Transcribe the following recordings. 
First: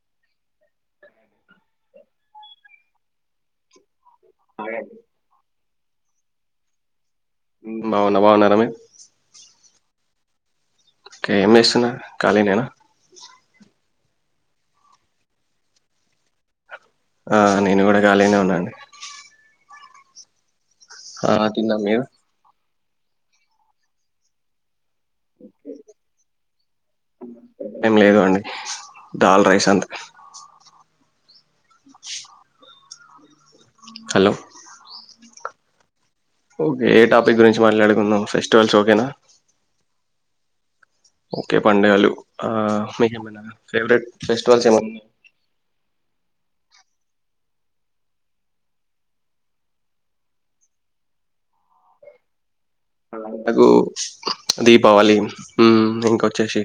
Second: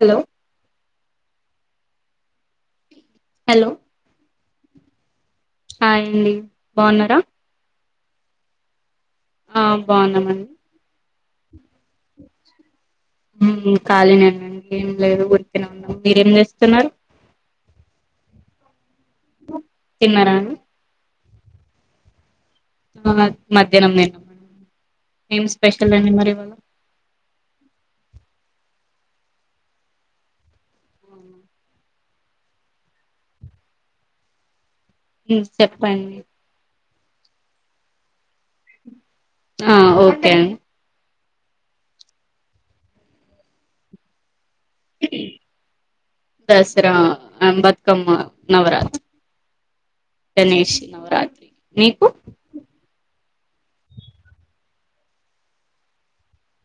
Hello hello hi అండీ hi అండి బాగున్నారా బావున బాగున్నర మీర్ ఆ బాగున్నామండి ఒకే ఏం జేస్తున్నారు ఖాళీ నేనా ఊ కాలీనేనండి ఏం లేదు ఊర్కనే ఉన్నం మీరేం చేస్తున్నారు ఆ నేను కూడా ఖాళీనే ఉన్నా అండీ తిన్నారా ఆ తిన్నం మీరు. మధ్యాహ్నం నేను, ఏం స్పెషల్ అండి మరి ఇవాళ. ఏం లేదు అండి, దాల్ రైస్ అంత. [unintelligible] హలో మీరు చెప్పండి. ఓకే ఏ టాపిక్ గురించి మాట్లాడుకుందం ఫెస్టివల్స్ ఓకేనా. ఆ ఓకే అండి. ఓకే పడుగలు ఆ మీకు ఫేవరెట్. ఫెస్టివల్స్ ఏమైనా దసరా, బతుకమ్మ, నవరాత్రి. గణేష్ నవరాత్రి నీకు. నాకు దీపావళి, హ్మ్ ఇంకొచ్చేసి.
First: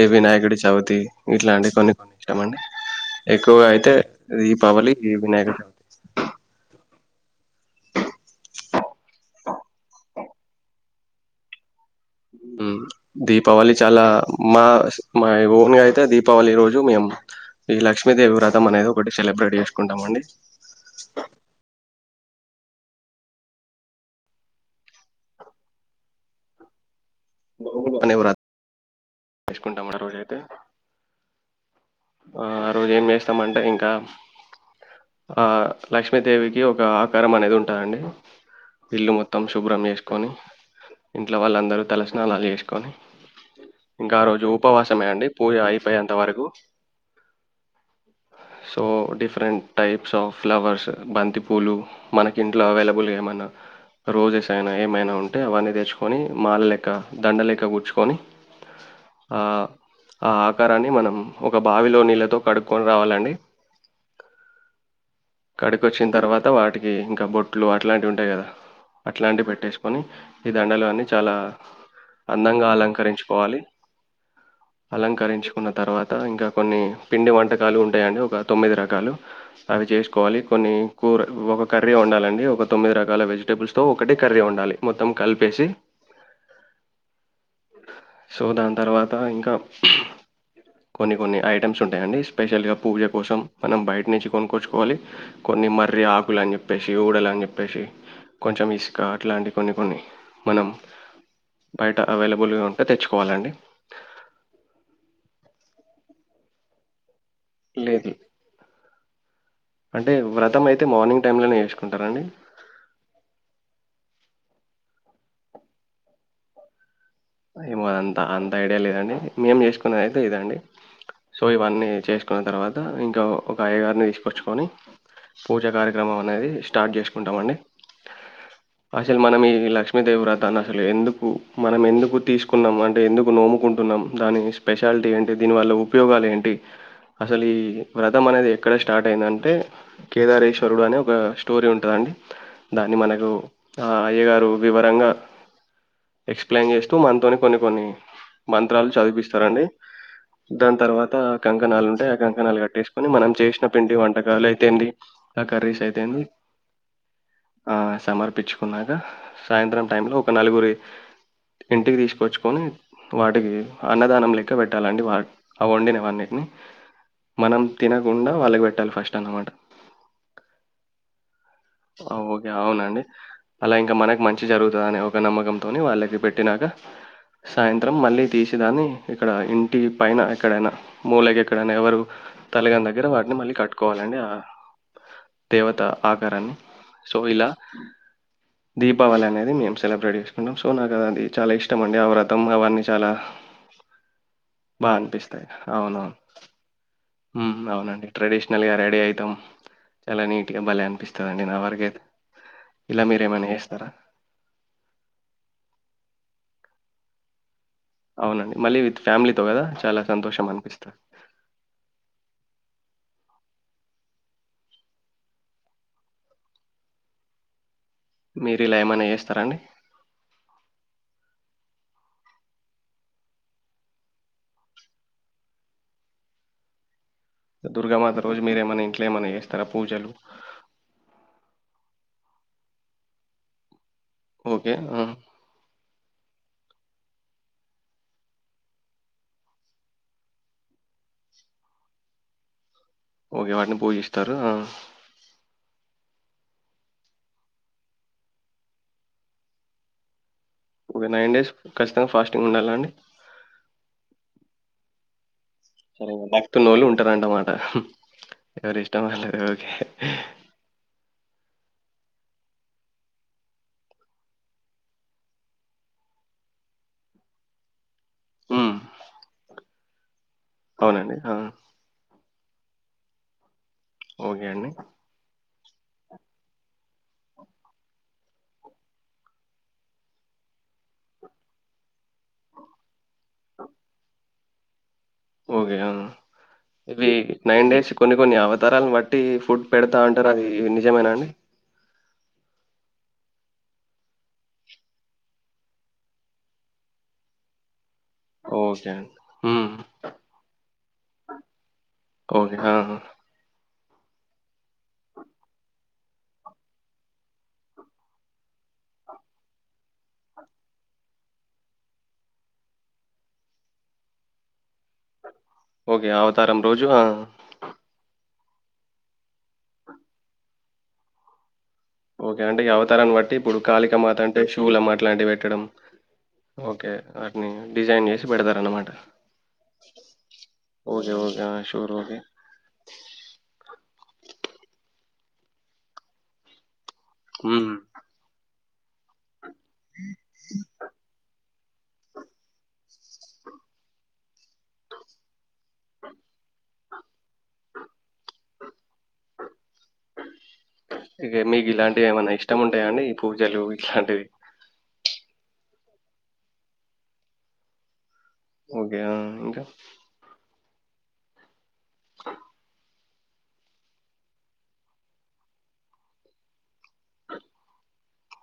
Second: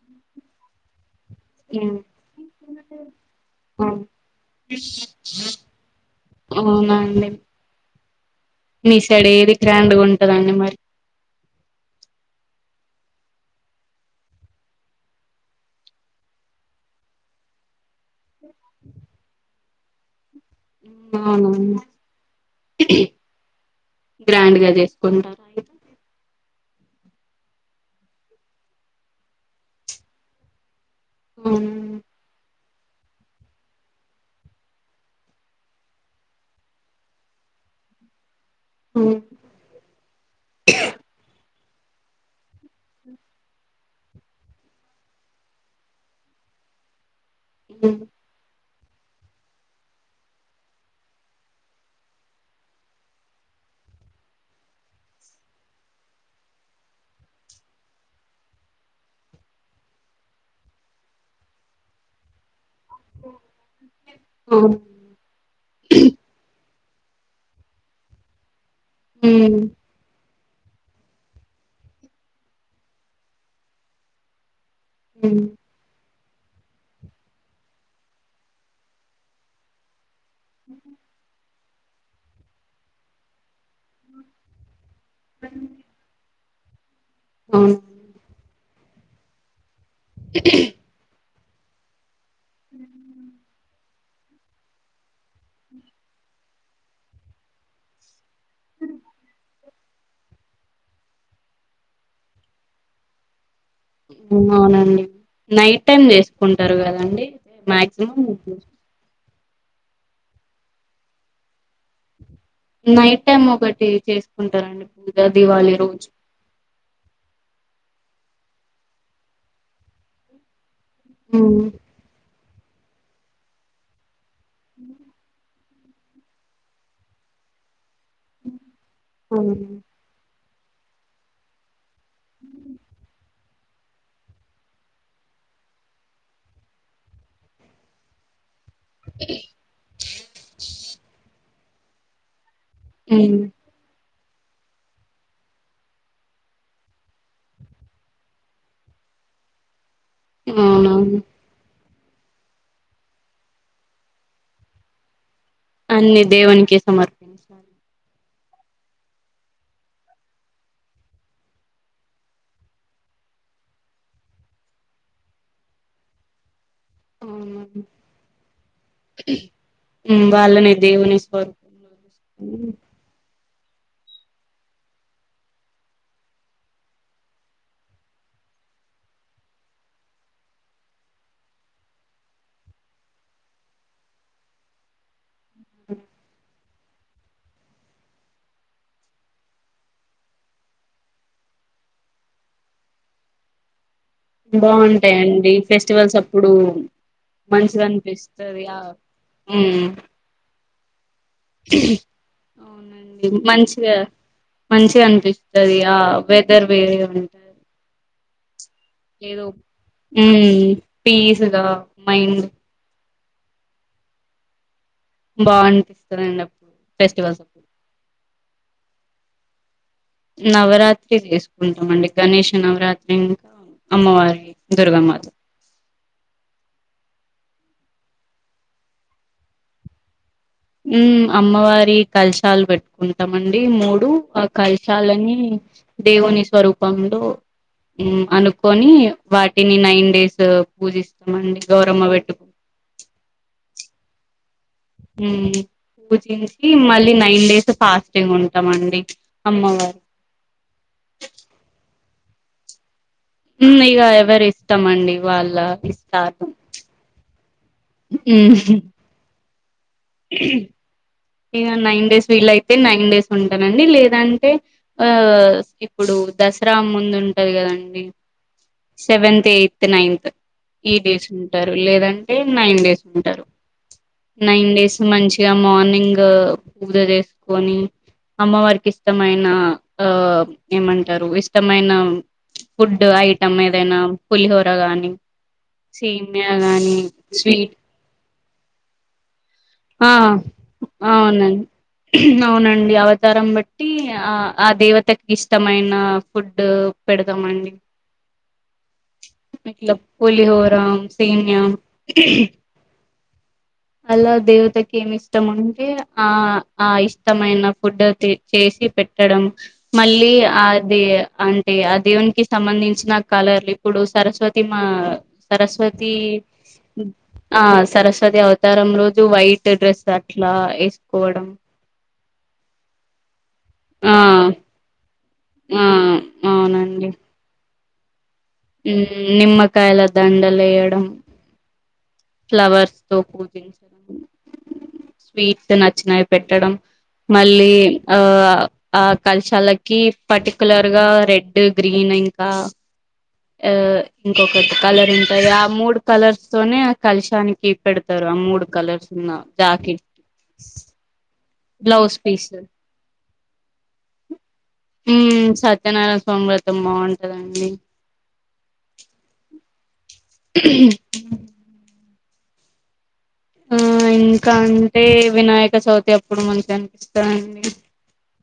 ఏ వినాయకడి చవితి. ఇట్లా అంటివి మ్మ్, కొన్ని కొన్ని ఇష్టం అండి, ఎక్కువగా అయితే అవును. ఈ దీపావళి ఈ వినాయక. [unintelligible] మీ సైడ్ ఏది గ్రాండ్ గా ఉంటందండి మరి. దీపావళి చాలా మా మా ఓన్ గా అయితే దీపావళి రోజు మేము. ఈ లక్ష్మీదేవి వ్రతం అనేది ఒకటి సెలబ్రేట్ చేసుకుంటాం అండి. [unintelligible] ఏంటి గ్రాండ్ గా చేసుకుంటారా అండి. [unintelligible] ఉమ్ ఆ రోజు ఏం చేస్తామంటే ఇంకా. ఆ లక్ష్మీదేవికి ఒక ఆకారం అనేది ఉంటాది అండి. ఇల్లు మ్మ్. మొత్తం శుభ్రం వేసుకొని ఇంట్లో వాళ్ళ. అందరు తలస్నానాలు చేసుకొని. ఇంకా రోజు ఉపవాసమే అండి పూజ అయిపోయేంత వరకు. హ్మ్. So different types of flowers బంతిపూలు మనకి ఇంట్లో అవైలేబుల్ గా ఏమన్నా. రోజెస్ అయినా ఏమైనా ఉంటే అవన్నీ తెచ్చుకొని మాల లెక్క దండ లెక్క గుచుకొని. ఆ ఆ ఆకారాన్ని మనం. ఒక బావిలో నీళ్ళతో కడుక్కొని రావాలండి. హ్మ్. కడికొచ్చిన తర్వాత వాటికి ఇంకా బొట్లు అట్లాంటివి ఉంటాయి కదా. అట్లాంటివి హ్మ్. పెట్టేసుకొని. ఈ దండలు అన్నీ చాలా అందంగా అలంకరించుకోవాలి. హ్మ్. అలంకరించుకున్న తర్వా. త ఇంకా కొన్ని పిండి వంటకాలు ఉంటాయి. అండి ఒక తొమ్మిది రకాలు అవి చేసుకోవాలి. కొన్ని. ఒక కర్రీ ఉండాలండి. ఒక తొమ్మిది రకాల వెజిటబుల్స్ తో ఒకటి కర్రీ ఉండాలి. మొత్తం కలిపేసి. అవును. సో దాని తర్వాత ఇంకా. హు హు. కొన్ని కొన్ని ఐటమ్స్ ఉంటాయి. అండి స్పెషల్ గా పూజ కోసం మనం బయట నుంచి కొనుకోచువాలి. కొన్ని మరి. చాకులు అని చెప్పేసి ఊడల అని చెప్పేసి. కొంచం ఇసుక అట్లాంటి కొన్ని కొన్ని మనం. బయట అవైలేబుల్ గా ఉంటే తెచ్చుకోవాలండి. అవునండి, నైట్ టైమ్ చేసుకుంటారు కదాండి. లేదు మాక్సిమం. అంటే వ్రతం అయితే మార్నింగ్ టైమ్ లోనే వేసుకుంటారు అండి. నైట్ టైం ఒకటి చేసుకుంటారండి. పూజ దీవాళి రోజు. ఏమో అదంతా అంత ఐడియా లేదండి మేం చేస్కునేద్ అయితే ఇదండి. సో హ్మ్. ఇవన్నీ చేస్కున్న తర్వాత ఇంకా ఒక అయ్యగార్నీ తీస్కొచ్చుకొని పూజా కార్యక్రమం అనేది స్టార్ట్ చేస్కుంటమండి. అసలు మనం ఈ అవును. లక్ష్మీదేవి వ్ర అసలు ఎందుకు మనం ఎందుకు తీసుకున్నాం అంటే ఎందుకు నోము. కుంటున్నాం దాని స్పెషాలిటీ ఏంటి దీని వల్ల ఉపయోగాలు ఏంటి? అసలీ వ్రతం అనేది ఎక్కడ స్టార్ట్ అయిందంటే కేదారేశ్వరుడు అనే ఒక స్టోరీ ఉంటదండి దాన్ని మనకు హ్మ్. ఆ అయ్యగారు వివరంగా ఎక్స్ఫ్లయిన్ చేస్ తు మన్తోని కొన్ని కొన్ని మంత్రాలు చదిపిస్తారండి. దాన్ తర్వాత అవునవును కంకణాల్ ఉంటే ఆ కంకణాల్ కట్టేస్కుని మనం చేసిన పిండి వంటకాలు అయితే ఏంది కర్రీస్ అన్ని అయితేంది దేవునికి సమర్పించాలి ఆ సమర్ పప్పించుకున్నాక సాయంత్రం టైమ్లో ఒక నలుగురి ఇంటికి తీస్కొచ్చుకొని వాటికి అన్నదానం లెక్క పెట్టాలండి వా ఆ వండినవన్నీటిని. మనం అవును తినకుండా వాళ్ళక్ పెట్టాలె ఫస్ట్ అన్నమాట. వాళ్ళని దేవుని స్వరూపంలో ఆ ఓకే అవునండి. అలా ఇంకా మనక్ మంచి జరుగుతదనే ఒక నమ్మకంతోని వాళ్ళకి పెట్టినాక.. సాయంత్రం మళ్ళీ తీసిదాన్ని ఇక్కడ ఇంటి పైన ఎక్కడైనా మూలకి ఎక్కడైనా ఎవరు తలగని దగ్గర వాటిని మళ్ళీ కట్టుకోవాలండి ఆ దేవత ఆకారాన్ని. సో ఇలా దీపావళి అనేది మేం సెలబ్రేట్ చేస్కుంటాం. సో నాక్ అది చాలా ఇష్టం అండి ఆ వ్రతం అవన్నీ చాలా హా. బాగుంటయండి. ఫెస్టివల్స్ అప్పుడూ మ్ అవునండి ట్రెడిషనల్గా రెడీ అయితాం. హ్మ్. చాలా నీట్గా భలే అనిపిస్త నా వరకైతే అవునండి మీరేమైనా చేస్తారా? మంచిగా మంచిగ అనిపిస్తది ఆ వె దర్ వేరే ఉంట అవునండి. మళ్ళీ విత్ ఫ్యామిలీతో ఏదో గదా! చాలా సంతోషం అనిపిస్తది. పీస్గా మైండ్ బాగుంటదండి. అప్పుడు ఫెస్టివల్స్ అప్పుడు మీరిలా ఏమైనా చేస్తారా అండి నవరాత్రి చేస్కుంటమండి. గణేష్ నవరాత్రి అమ్మవారి దుర్గమాత దుర్గామాత రోజు మీరేమన్న ఇంట్ల ఏమన్నా చేస్తారా పూజలు మ్ అమ్మవారి కల్శాలు పెట్టుకుంటమండి. మూ డు ఆ ఓకే. ఆ! కల్శాలన్నీ దేవుని స్వరూపంలో అనుకొని వాటిని నైన్ డేస్ పూజిస్తామండి గౌరమ్మ పెట్టుకొ తరు. ఆ ఉమ్ పూజించి మళ్ళీ నైన్ డేస్ ఫాస్టింగ్ ఉంటమండి. అమ్మవార్ ఒక నైన్ డేస్ ఖచ్చితంగా ఫాస్టింగ్ ఉండాల అండి మ్ ఇగ ఎవరిష్టంమండి వాళ్ భక్తున్నోళ్లు ఉంటరంటమాట ఉమ్ ఎవరి ఇష్టం వాళ్ళది ఓకే ఇగ నైన్ డేస్ వీలైతే నైన్ డేస్ ఉంటనండి లేదంటే ఆ ఇప్పుడు దసరా ముందు ఉంటది కదండి హ్మ్. Seventh, eighth, ninth. ఈ అవునండి. డేస్ ఆ! ఉంటరు లేదంటే నైన్ డేస్ ఉంటరు. ఓకే నైన్ అండి. డేస్ మంచిగా మార్నింగ్ పూజ చేస్కొని అమ్మవారికి ఇష్టమైన ఆ ఏమంటరు ఇష్టమైన ఫుడ్ ఐటమ్ ఏదైనా పులిహోర గాని ఓకే అవును. సేమియా గాని ఇవి నైన్ స్వీట్ డేస్ కొన్ని కొన్ని అవతారాలను బట్టి ఫుడ్, పెడతా ఆ అంటారు. అది నిజమేనా అండి? అవునండి, అవునండి అవత్, అవతారం బట్టి ఆ ఆ దేవతకి ఇష్టమైన ఫుడ్ పెడతామ అండి. ఓకే అండి. హ్మ్. ఇట్ల పులిహోర, సనియా ఓకే. ఆహా! అలాగ్ దేవతకి ఏమి ఇష్టం ఉంటే, ఆ ఆ ఇష్టమైన ఫుడ్ చేసి పెట్టడం. మళ్ళీ అది అంటే ఆ దేవునికిి సంబంధించిన కలర్లు ఇప్పుడు సరస్వతి, సరస్వతి మా ఓకే. సరస్వతి అవతారం రోజు ఆ! ఆ సరస్వతి అవతారం రోజ్ టు వైట్ డ్రెస్ అట్లా వేసుకోవడం. ఓకే అంటే అవతారన్ని బట్టి ఇప్పుడు, ఆ కాళికామాత అంటే శుల్లాం అట్లాంటివి పెట్టడం. ఆ ఓకే అవునండి వాటిని డిజైన్ చేస్, నిమ్మకాయల దాండల ఏయడం. ఓకే. ఓకే. ఆ! Sure okay. ఫ్లవర్స్ తో పూజించ్, స్వీట్స్ నచ్చినవి పెట్టడం. హ్మ్. మళ్ళీ ఆ ఆ కలశాలకి పర్టికులర్ గా రెడ్ గ్రీన్ ఇంకా, ఆ ఇంకొకటి కలర్ ఉంటాది. ఆ మూడు కలర్స్ తోనే, కలిశానికి పెడతారు ఆ మూడు కలర్స్ ఉన్నా జాకెట్ స్ ఇలాంటివి ఏమన్నా ఇష్టం ఉంటాయా అండి. ఈ పూజలు ఇట్లాంటివి. హుమ్మ్ సత్యనారాయణ స్వామి వ్రతం బాగుంటందండి. ఓకే. ఆ! ఇంకా ఆ ఇంకా అంటే వినాయక చవితి, అప్పుడు మంచిగా అనిపిస్తాండి.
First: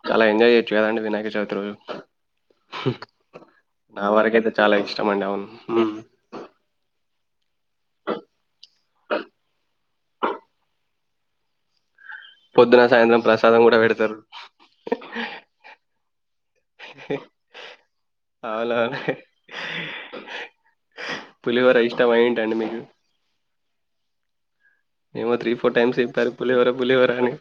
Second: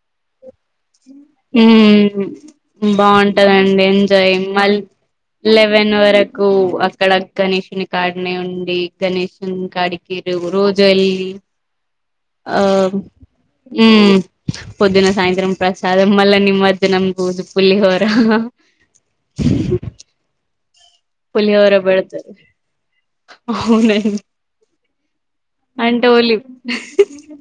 చాలా ఎంజాయ్ చేయొచ్చు కదండీ వినాయక చవితి రోజు. ఉహ్మ్ బాగుంటందండి నా ఎంజాయ్ వరకైతే చాలా మల్ ఇష్టమండి. అవును. లె హ్మ్. లెవన్ వరకు అక్కడ గణేషుని కాడనే ఉండి గణేషని కాడికి రోజు వెళ్ళి ఆ పొద్దున, సాయంత్రం ప్రసాదం గూడా పెడతారు. ఉమ్ పొద్దున్న సాయంత్రం ప్రసాదం మళ్ళ నిమర్జనం రోజు పులి హోరా అవునవును. పులిహోర ఇష్టమా ఏంటండీ మీకు అవునండి ఏమో త్రీ ఫోర్ టైమ్స్ అంటే చేప్పారు ఓలి పులిహోర పులిహోర అని